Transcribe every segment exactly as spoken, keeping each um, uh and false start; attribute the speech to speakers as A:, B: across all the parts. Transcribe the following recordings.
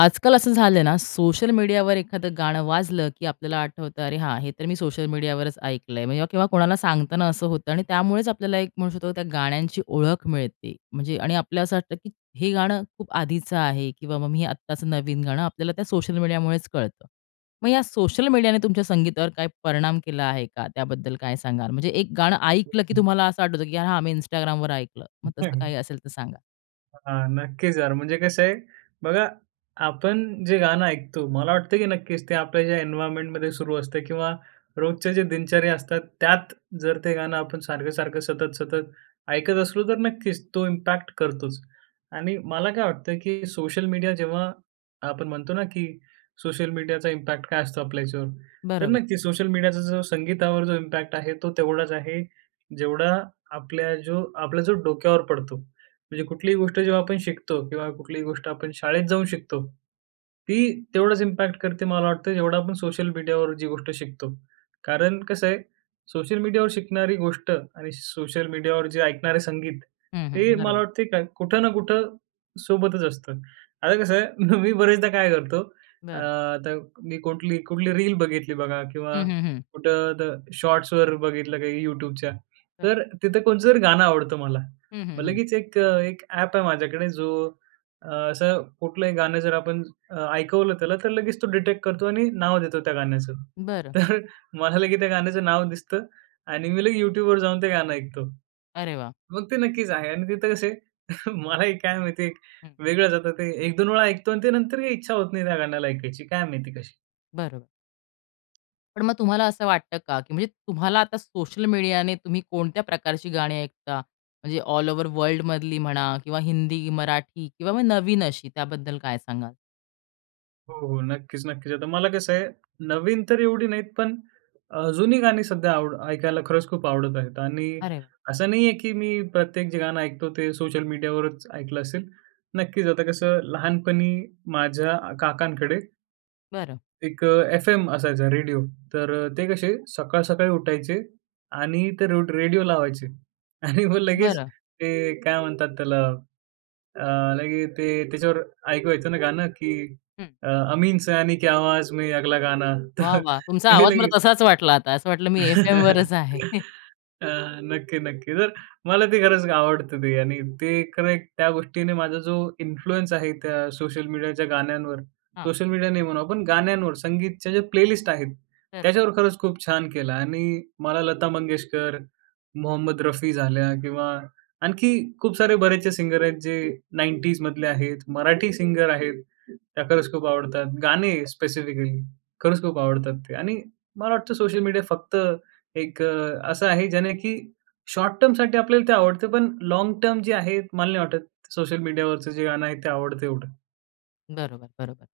A: आजकाल, असं झालंय ना, सोशल मीडियावर एखादं गाणं वाजलं, की आपल्याला आठवतं, अरे हां, हे तर मी सोशल मीडियावरच ऐकलंय म्हणजे किंवा कोणाला सांगताना असं होतं आणि त्यामुळेच आपल्याला, एक म्हणू शकतो, त्या गाण्यांची ओळख मिळते, म्हणजे आणि आपल्याला असं वाटतं की हे गाणं खूप आधीचं आहे किंवा मग मी हे आत्ताचं नवीन गाणं आपल्याला त्या सोशल मीडियामुळेच कळतं. मग या सोशल मीडियाने तुमच्या संगीतावर काही परिणाम केला आहे का? त्याबद्दल काय सांगाल? म्हणजे एक गाणं ऐकलं की
B: [unintelligible]
A: तुम्हाला असं आठवतं की “हां, मी Instagramवर ऐकलं” मग तसं काही
B: [unintelligible]
A: असेल तर सांगा?
B: हां, नक्कीच यार म्हणजे कसं आहे, बघा आपण जे गाणं ऐकतो, मला वाटतं की नक्कीच ते आपल्या ज्या एन्व्हायर्नमेंटमध्ये सुरू असतं किंवा रोजचे जे दिनचर्या असतात त्यात जर ते गाणं आपण सारखं-सारखं, सतत-सतत, ऐकत असलो, तर नक्कीच तो इम्पॅक्ट करतोच. आणि मला काय वाटतं, की सोशल मीडिया जेव्हा आपण म्हणतो ना, की सोशल मीडियाचा इम्पॅक्ट काय असतो आपल्या याच्यावर? तर
A: बरोबर.
B: नक्की सोशल मीडियाचा जो संगीतावर जो इम्पॅक्ट आहे, तो तेवढाच आहे जेवढा आपल्या जो आपला जो डोक्यावर पडतो, म्हणजे कुठलीही गोष्ट जेव्हा आपण शिकतो किंवा कुठलीही गोष्ट आपण शाळेत जाऊन शिकतो, ती तेवढंच इम्पॅक्ट करते, मला वाटतं जेवढं आपण सोशल मीडियावर जी गोष्ट शिकतो. कारण कसं आहे, सोशल मीडियावर शिकणारी गोष्ट आणि सोशल मीडियावर जे ऐकणारे संगीत
A: हं, हं,
B: ते मला
A: बरोबर.
B: वाटते का, कुठं ना कुठं सोबतच असतं. आता कसं आहे मी बरेचदा काय करतो अ,
A: बरं.
B: आता मी कुठली कुठली रील बघितली बघा किंवा
A: हं, हं, हं.
B: कुठं द शॉट्सवर बघितलं काही YouTubeच्या,
A: बरं.
B: तर तिथं कोणचं जर गाणं आवडतं मला
A: हं, हं,
B: मग
A: हं.
B: लगेच एक अ, एक ॲप आहे माझ्याकडे जो असं कुठलंही गाणं जर आपण अ, ऐकवलं त्याला तर लगेच तो डिटेक्ट करतो आणि नाव देतो त्या गाण्याचं.
A: बरं.
B: तर मला लगेच त्या गाण्याचं नाव दिसतं आणि मी लगी YouTubeवर जाऊन ते गाणं ऐकतो
A: अरे वाह!
B: मग ते नक्कीच आहे. आणि तिथं कसं आहे मलाही काय माहिती एक
A: हं.
B: वेगळंच आता ते एक दोन वेळा ऐकतो आणि ते नंतरही इच्छा होत नाही त्या गाण्याला ऐकायची, काय माहिती कशी?
A: बरोबर. पण मग तुम्हाला असं वाटतं का, की म्हणजे तुम्हाला आता सोशल मीडियाने तुम्ही कोणत्या प्रकारची गाणी ऐकता? म्हणजे ऑल ओव्हर वर्ल्डमधली म्हणा किंवा हिंदी, मराठी किंवा मग नवीन अशी, त्याबद्दल काय सांगाल?
B: हो, हो. नक्कीच, नक्कीच. आता मला कसंय, नवीन तर एवढी नाहीत, पण अ, जुनी गाणी सध्या आवड ऐकायला खरंच खूप आवडत आहेत. आणि
A: अरे!
B: असं नाहीये, की मी प्रत्येक जे गाणं ऐकतो, ते सोशल मीडियावरच ऐकलं असेल. नक्कीच आता कसं, लहानपणी माझ्या अ, काकांकडे
A: बरं.
B: एक अ, एफ-एम असायचा रेडियो. तर अ, ते कसे सकाळ-सकाळी उठायचे आणि ते रेड रेडियो लावायचे. आणि मग लगेच
A: बरं.
B: ते काय म्हणतात त्याला अ, लगेच ते त्याच्यावर ऐकू येत ना गाणं, की
A: हं.
B: अ, अमीन सयानी के आवाज में अगला गाना
A: वाह,
B: तर
A: वाह! तुमचा
B: ते
A: आवाज मला
B: लगेच.
A: तसाच वाटला आता, असं वाटलं मी एफ-एमवरच आहे.
B: अ, नक्की-नक्की. तर मला ते खरंच आवडतं ते. आणि ते एक खरं एक त्या गोष्टीने माझा जो इन्फ्लुअन्स आहे त्या सोशल मीडियाच्या गाण्यांवर,
A: हां.
B: सोशल मीडिया नाही म्हणू आपण गाण्यांवर. संगीतच्या ज्या प्लेलिस्ट आहेत
A: तर अ.
B: त्याच्यावर खरंच खूप छान केला आणि मला लता मंगेशकर, मोहम्मद रफी झाल्या किंवा आणखी खूप सारे बरेचसे सिंगर आहेत जे नाइंटीज मधले आहेत, मराठी सिंगर आहेत, त्या खरंच खूप आवडतात. गाणे स्पेसिफिकली खरंच खूप आवडतात ते. आणि मला वाटतं सोशल मीडिया फक्त एक अ, असं आहे ज्याने की शॉर्ट-टर्मसाठी आपल्याला ते आवडतं, पण लाँग-टर्म जे आहे, मला नाही वाटत सोशल मीडियावरचं जे गाणं आहे ते आवडतं एवढं.
A: बरोबर, बरोबर.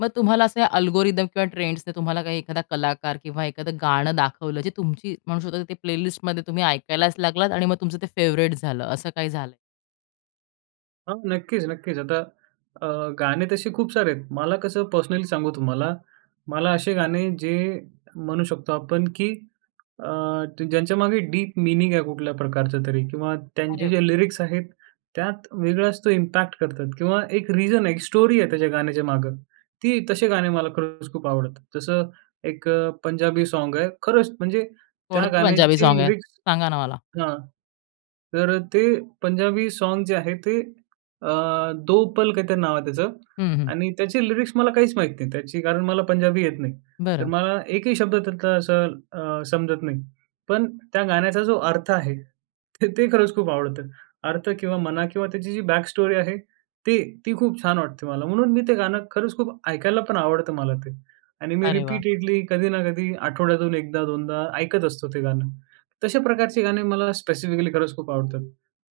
A: मग तुम्हाला असं अल्गोरिदम किंवा ट्रेंड्सचं एखादा कलाकार किंवा एखादं गाणं दाखवलं, जे तुमची म्हणू शकता की प्ले लिस्टमध्ये तुम्ही ऐकायलाच लागलात आणि मग तुमचं ते फेवरेट झालं, असं काही झालंय?
B: हां, नक्कीच, नक्कीच. आता अ, गाणे तसे खूप सारे आहेत. मला कसं पर्सनली सांगू तुम्हाला, मला असे गाणे जे म्हणू शकतो आपण की अ, ज्यांच्यामागे डीप मीनिंग आहे कुठल्या प्रकारचं तरी किंवा
A: अरे
B: त्यांचे
A: वा!
B: जे लिरिक्स आहेत त्यात वेगळाच तो इम्पॅक्ट करतात किंवा एक रीजन आहे, एक स्टोरी आहे त्याच्या गाण्याच्या मागे. ती तसे गाणे मला खरंच खूप आवडतात. जसं एक अ, पंजाबी साँग आहे, खरंच म्हणजे त्या
A: कोणते पंजाबी
B: गाण्याची
A: साँग आहे?
B: लिरिक्स
A: सांगा ना मला.
B: हां, तर ते पंजाबी साँग जे आहे ते अ, "दो पल" काहीतरी नाव आहे त्याचं
A: हं, हं.
B: आणि त्याची लिरिक्स मला काहीच माहीत नाही त्याची कारण मला पंजाबी येत नाही. तर,
A: बरं.
B: मला एकही शब्द त्यातला असा अ, समजत नाही. पण त्या गाण्याचा जो अर्थ आहे, तर, ते खरंच खूप आवडतं. अर्थ किंवा म्हणा किंवा त्याची जी बॅक स्टोरी आहे, ती ती खूप छान वाटते मला. म्हणून मी ते गाणं खरंच खूप ऐकायला पण आवड आवडतं मला ते. आणि मी
A: अरे वाह!
B: रिपीटेडली कधी ना कधी आठवड्यातून एकदा-दोनदा ऐकत असतो ते गाणं. तशा प्रकारचे गाणे मला स्पेसिफिकली खरंच खूप आवडतात.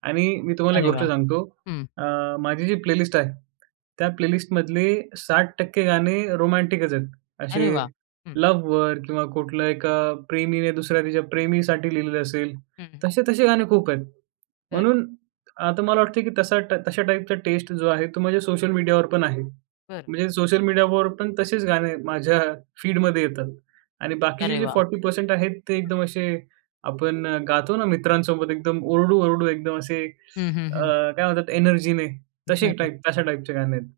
B: आणि मी तुम्हाला एक
A: अरे
B: गोष्ट
A: वाह!
B: सांगतो
A: हं.
B: अ, माझी जी प्लेलिस्ट आहे, त्या प्लेलिस्टमधले साठ टक्के गाणे रोमॅटिकच आहेत. असे
A: अरे वाह! हं.
B: लव्हवर किंवा कुठलं एका प्रेमीने दुसऱ्या तिच्या प्रेमीसाठी लिहिलेलं असेल,
A: हं, हं.
B: तसे-तसे गाणे खूप आहेत,
A: बरं.
B: म्हणून आता मला वाटते की तसा तशा टाईपचा टेस्ट जो आहे तो माझ्या सोशल मीडियावर पण आहे.
A: बरं.
B: म्हणजे सोशल मीडियावर पण तसेच गाणे माझ्या फीडमध्ये येतात आणि बाकीचे
A: अरे
B: जे
A: वाह!
B: फोरटी परसेंट आहेत ते एकदम असे आपण गातो ना मित्रांसोबत एकदम ओरडू-ओरडू एकदम असे
A: हं, हं,
B: अ,
A: हं.
B: काय म्हणतात एनर्जीने तसे
A: बरं.
B: टाइप तशा टाइपचे गाणे आहेत.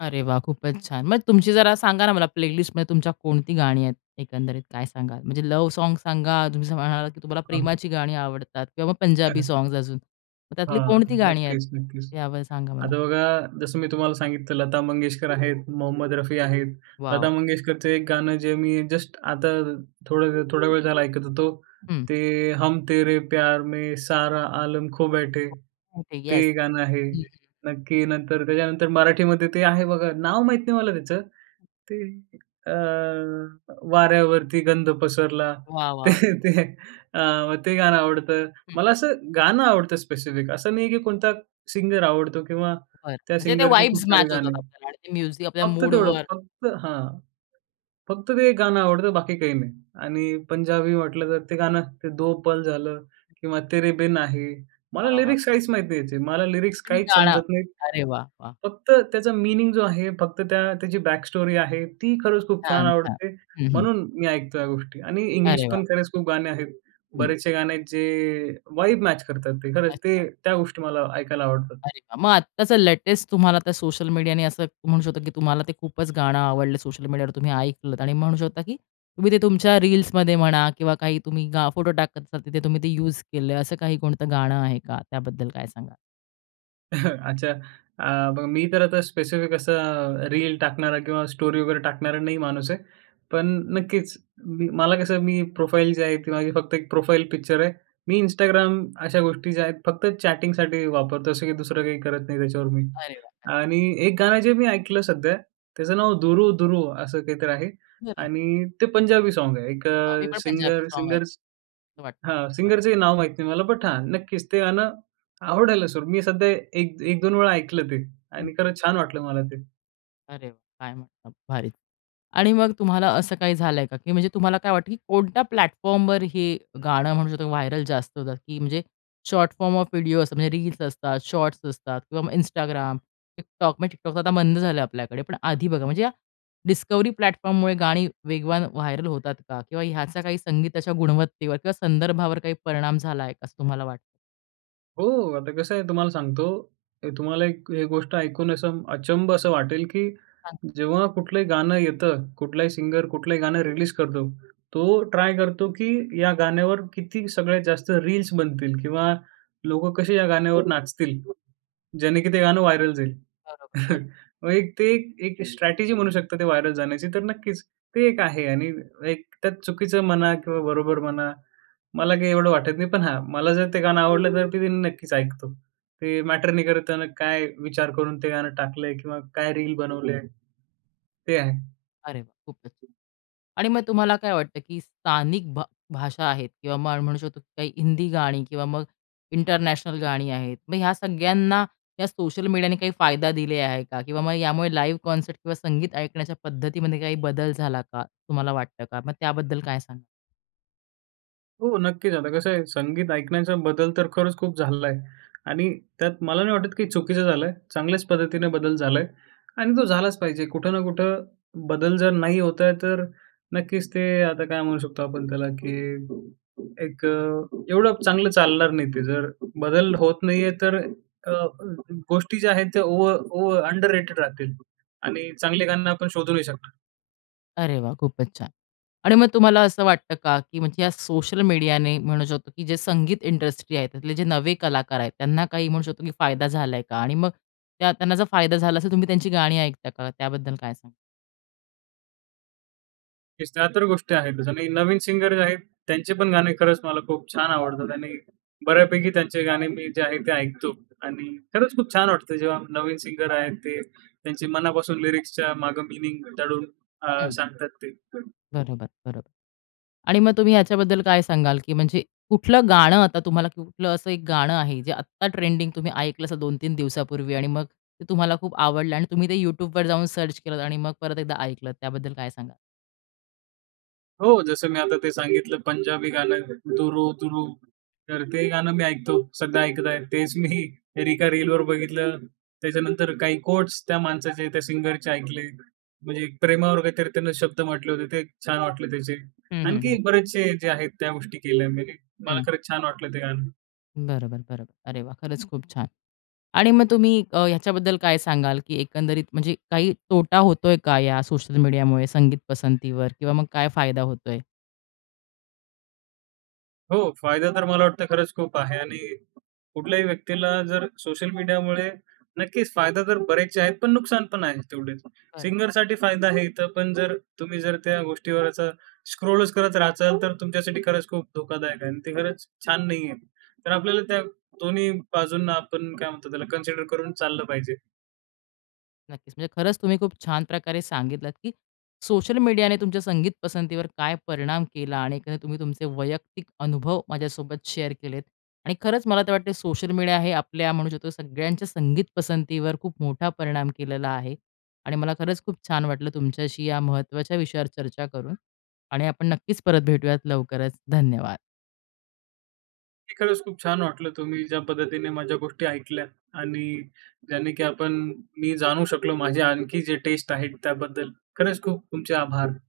A: अरे वाह! खूपच छान! मग तुमची जरा सांगा ना मला, प्लेलिस्टमध्ये तुमच्या कोणती गाणी आहेत? एकंदरीत काय सांगाल? म्हणजे, लव्ह सॉन्ग्स सांगा. तुम्ही जसं म्हणालात, की तुम्हाला
B: हां.
A: प्रेमाची गाणी आवडतात किंवा पंजाबी सॉन्ग्स अजून. मग त्यातली
B: हां.
A: कोणती गाणी आहेत?
B: नक्कीच, नक्कीच.
A: यावळ सांगा मला.
B: आता बघा जसं मी तुम्हाला सांगितलं, लता मंगेशकर आहेत, मोहम्मद रफी आहेत. लता
A: वाव!
B: मंगेशकरचं एक गाणं जे मी जस्ट आता, थोडंवेळ थोडावेळ झाला ऐकत होतो.
A: हं.
B: ते हम तेरे प्यार में सारा आलम खो बैठे.
A: [unintelligible] ओके येस,
B: ते गाणं आहे.
A: हं, हं.
B: नक्की. नंतर त्याच्यानंतर मराठीमध्ये ते आहे बघा, नाव माहीत नाही मला त्याच ते अ, वाऱ्यावरती गंध पसरला
A: वा!
B: ते,
A: वॉव!
B: ते आव ते गाणं आवडतं.
A: हं.
B: मला असं गाणं आवडतं, स्पेसिफिक असं नाही आहे, की कोणता सिंगर आवडतो किंवा
A: बरं.
B: त्या
A: म्हणजे ते
B: सिंगरचे
A: वाइब्स
B: खूप सारे
A: मॅच
B: गाणे.
A: होतात आपल्याला आणि ते म्युझिक आपल्या
B: फक्त तेवढं
A: मूडवर
B: फक्त हां. फक्त ते एक गाणं आवडतं बाकी काही नाही. आणि पंजाबी म्हटलं, तर ते गाणं ते दो पल झालं किंवा तेरे बिन आहे. मला
A: वा! वा!
B: लिरिक्स काहीच माहीत नाही ह्याचे, मला लिरिक्स
A: [unintelligible]
B: काहीच
A: गाणं
B: समजत नाहीत.
A: अरे वा! वा!
B: फक्त त्याचा मीनिंग जो आहे, फक्त त्या त्याची बॅकस्टोरी आहे. ती खरंच खूप छान
A: छान, छान.
B: आवडते.
A: हं, हं.
B: म्हणून मी ऐकतो या गोष्टी आणि इंग्लिश
A: अरे वाह!
B: पण खरंच खूप गाणे आहेत.
A: हं.
B: बरेचसे गाणे आहेत जे वाइब मॅच करतात ते, खरंच ते
A: अच्छा.
B: त्या गोष्टी मला ऐकायला आवडतात.
A: अरे वा! मग आत्ताचं लेटेस्ट तुम्हाला आता सोशल मीडियाने असं म्हणू शकतो, की तुम्हाला ते खूपच गाणं आवडलं सोशल मीडियावर तुम्ही ऐकलत. आणि म्हणू शकता, की तुम्ही ते तुमच्या रील्समध्ये म्हणा किंवा काही तुम्ही गा फोटो टाकत असाल, तिथे तुम्ही ते युज केलंय, असं काही कोणतं गाणं आहे का? त्याबद्दल काय सांगाल?
B: अच्छा! आ, बघा मी तर आता स्पेसिफिक असा रील टाकणारा किंवा स्टोरी वगैरे टाकणारा नाही माणूस आहे. पण नक्कीच, मी मला कसं मी प्रोफाईल जी आहे, ती माझी फक्त एक प्रोफाईल पिक्चर आहे. मी Instagram अशा गोष्टी ज्या आहेत, फक्त चॅटिंगसाठी वापरतो, असं की दुसरं काही करत नाही त्याच्यावर मी.
A: अरे वाह! हं.
B: आणि एक गाणं जे मी ऐकलं सध्या त्याचं नाव 'दुरू-दुरू' असं काहीतरी आहे
A: [unintelligible]
B: आणि ते पंजाबी सॉन्ग आहे. एक
A: हां, मी
B: अ,
A: पण पंजाबी सॉन्ग
B: सिंगर-सिंगर्स
A: ऐकतो. असं
B: हां,
A: वाटतं खरं.
B: सिंगरचंही नाव माहीत नाही मला. बट हां, नक्कीच ते गाणं आवडायला सुरु मी सध्या एक एक दोन वेळा ऐकलं ते. आणि खरंच छान वाटलं मला ते.
A: अरे वा! काय म्हणता, भारी. आणि मग तुम्हाला असं काही झालंय का, की म्हणजे तुम्हाला काय वाटतं की, कोणत्या प्लॅटफॉर्मवर ही गाणं म्हणू शकतो व्हायरल जास्त जात की म्हणजे शॉर्ट फॉर्म ऑफ व्हिडिओ असं म्हणजे रील्स असतात, शॉर्ट्स असतात किंवा मग Instagram, TikTok, म्हणजे TikTok आता बंद झालं आपल्याकडे. पण आधी बघा, म्हणजे डिस्कव्हरी प्लॅटफॉर्ममुळे गाणी वेगवान व्हायरल होतात का? किंवा ह्याचा काही संगीताच्या गुणवत्तेवर किंवा संदर्भावर काही परिणाम झालाय असं तुम्हाला वाटतं?
B: हो, आता कसंय तुम्हाला सांगतो, ते तुम्हाला एक ए गोष्ट ऐकून असं अचंब असं वाटेल की
A: हां.
B: जेव्हा कुठलंही गाणं येतं, कुठलाही सिंगर कुठलंही गाणं रिलीज करतो, तो ट्राय करतो की, या गाण्यावर किती सगळ्यात जास्त रील्स बनतील किंवा लोकं कशी या गाण्यावर नाचतील, ज्याने की ते गाणं व्हायरल जाईल.
A: बरोबर. हो ना.
B: मग एक ते एक स्ट्रॅटेजी म्हणू शकतात ते व्हायरल जाण्याची. तर नक्कीच, ते एक आहे आणि एक त्यात चुकीचं म्हणा किंवा बरोबर म्हणा मला काही एवढं वाटत नाही. पण हा, मला जर ते गाणं आवडलं तर ते नक्कीच ऐकतो. ते मॅटर नाही करताना काय विचार करून ते गाणं टाकलंय किंवा काय रील बनवलंय. ते आहे.
A: अरे वाह! खूपच [unintelligible] आणि मग तुम्हाला काय वाटतं, की स्थानिक भा भाषा आहेत किंवा म मग म्हणू शकतो, की काही हिंदी गाणी किंवा मग इंटरनॅशनल गाणी आहेत, मग ह्या सगळ्यांना या सोशल मीडियाने काही फायदा दिले आहे का? किंवा मग यामुळे लाईव्ह कॉन्सर्ट किंवा संगीत ऐकण्याच्या पद्धतीमध्ये काही बदल झाला का? तुम्हाला वाटतं का? मग त्याबद्दल काय सांगाल?
B: हो नक्कीच, आता कसंय संगीत ऐकण्याचा बदल तर खरंच खूप झालाय. आणि त्यात मला नाही वाटत, की चुकीचं झालंय, चांगल्याच पद्धतीने बदल झालाय आणि तो झालाच पाहिजे, कुठं ना कुठं बदल जर नाही होत आहे तर नक्कीच ते आता काय म्हणू शकतो आपण त्याला, की एक अ, एवढं चांगलं चालणार नाही ते, जर बदल होत नाही आहे तर अ, गोष्टी ज्या आहेत त्या ओव ओव अंडररेटेड राहतील आणि चांगले गाणे आपण शोधू नाही शकणार.
A: अरे वाह! खूपच छान. आणि मग तुम्हाला असं वाटतं का की म्हणजे या सोशल मीडियाने म्हणू शकतो, की जे संगीत इंडस्ट्री आहे, त्यातले जे नवे कलाकार आहेत त्यांना काही म्हणू शकतो की फायदा झालाय का? आणि मग त्यांना जर फायदा झाला असेल तर तुम्ही त्यांची गाणी ऐकता का? त्याबद्दल काय सांगाल?
B: त्या तर गोष्टी आहेतच आणि नवीन सिंगर जे आहेत, त्यांचे पण गाणे खरंच मला खूप छान आवडतात आणि बऱ्यापैकी त्यांचे गाणे मी जे आहेत ते ऐकतो आणि खरंच खूप छान वाटतं जेव्हा नवीन सिंगर आहेत ते त्यांचे मनापासून लिरिक्सच्या मागं मीनिंग दडून अ,
A: हं.
B: सांगतात ते.
A: बरोबर, बरोबर. आणि मग तुम्ही याच्याबद्दल काय सांगाल, की म्हणजे कुठलं गाणं आता तुम्हाला कुठलं असं एक गाणं आहे, जे आत्ता ट्रेंडिंग तुम्ही ऐकलं असं दोन-तीन दिवसांपूर्वी आणि मग ते तुम्हाला खूप आवडलं आणि तुम्ही ते YouTubeवर जाऊन सर्च केलत आणि मग परत एकदा ऐकलं त्याबद्दल काय सांगाल?
B: हो जसं मी आता ते सांगितलं पंजाबी गाणं. 'दुर दुरू.' तर ते गाणं मी ऐकतो सध्या ऐकत आहे. तेच मी रिका रीलवर बघितलं. त्याच्यानंतर काही कोट्स त्या माणसाचे त्या सिंगरचे ऐकले. म्हणजे प्रेमावर काहीतरी त्यानं शब्द म्हटले होते ते छान वाटले त्याचे.
A: हं, हं,
B: आणखी
A: हं.
B: बरेचसे जे आहेत त्या गोष्टी केल्या मी. मला
A: हं.
B: खरंच छान वाटलं ते गाणं.
A: बरोबर, बरोबर. अरे वाह! खरंच खूप छान. आणि मग तुम्ही अ, ह्याच्याबद्दल काय सांगाल, की एकंदरीत म्हणजे काही तोटा होतोय का या सोशल मीडियामुळे संगीत पसंतीवर किंवा मग काय फायदा होतोय?
B: हो फायदा तर मला वाटतं खरंच खूप आहे आणि कुठल्याही व्यक्तीला जर सोशल मीडियामुळे नक्कीच फायदा तर बरेचसे आहेत पण नुकसान पण आहे तेवढेच.
A: बरं.
B: सिंगरसाठी फायदा आहे इथं, पण जर तुम्ही जर त्या गोष्टीवरचं स्क्रोलच करत राचाल तर तुमच्यासाठी खरंच खूप धोकादायक आहे आणि ते खरंच छान नाहीये. तर आपल्याला त्या दोन्ही बाजूंना आपण काय म्हणतात त्याला, कन्सिडर करून चाललं पाहिजे.
A: नक्कीच, म्हणजे खरंच तुम्ही खूप छान प्रकारे सांगितलात, की सोशल मीडियाने तुमच्या संगीत पसंतीवर काय परिणाम केला आणि कसं तुम्ही तुमचे वैयक्तिक अनुभव माझ्यासोबत शेअर केलेत आणि खरंच मला तर वाटते सोशल मीडिया हे आपल्या म्हणू शकतो सगळ्यांच्या संगीत पसंतीवर खूप मोठा परिणाम केलेला आहे. आणि मला खरंच खूप छान वाटलं तुमच्याशी या महत्त्वाच्या विषयावर चर्चा करून. आणि, आपण नक्कीच परत भेटूयात लवकरच, धन्यवाद.
B: की खरंच खूप छान वाटलं तुम्ही ज्या पद्धतीने माझ्या गोष्टी ऐकल्या आणि ज्याने की आपण मी जाणू शकलो माझे आणखी जे टेस्ट आहेत त्याबद्दल, खरंच खूप तुमचे आभार.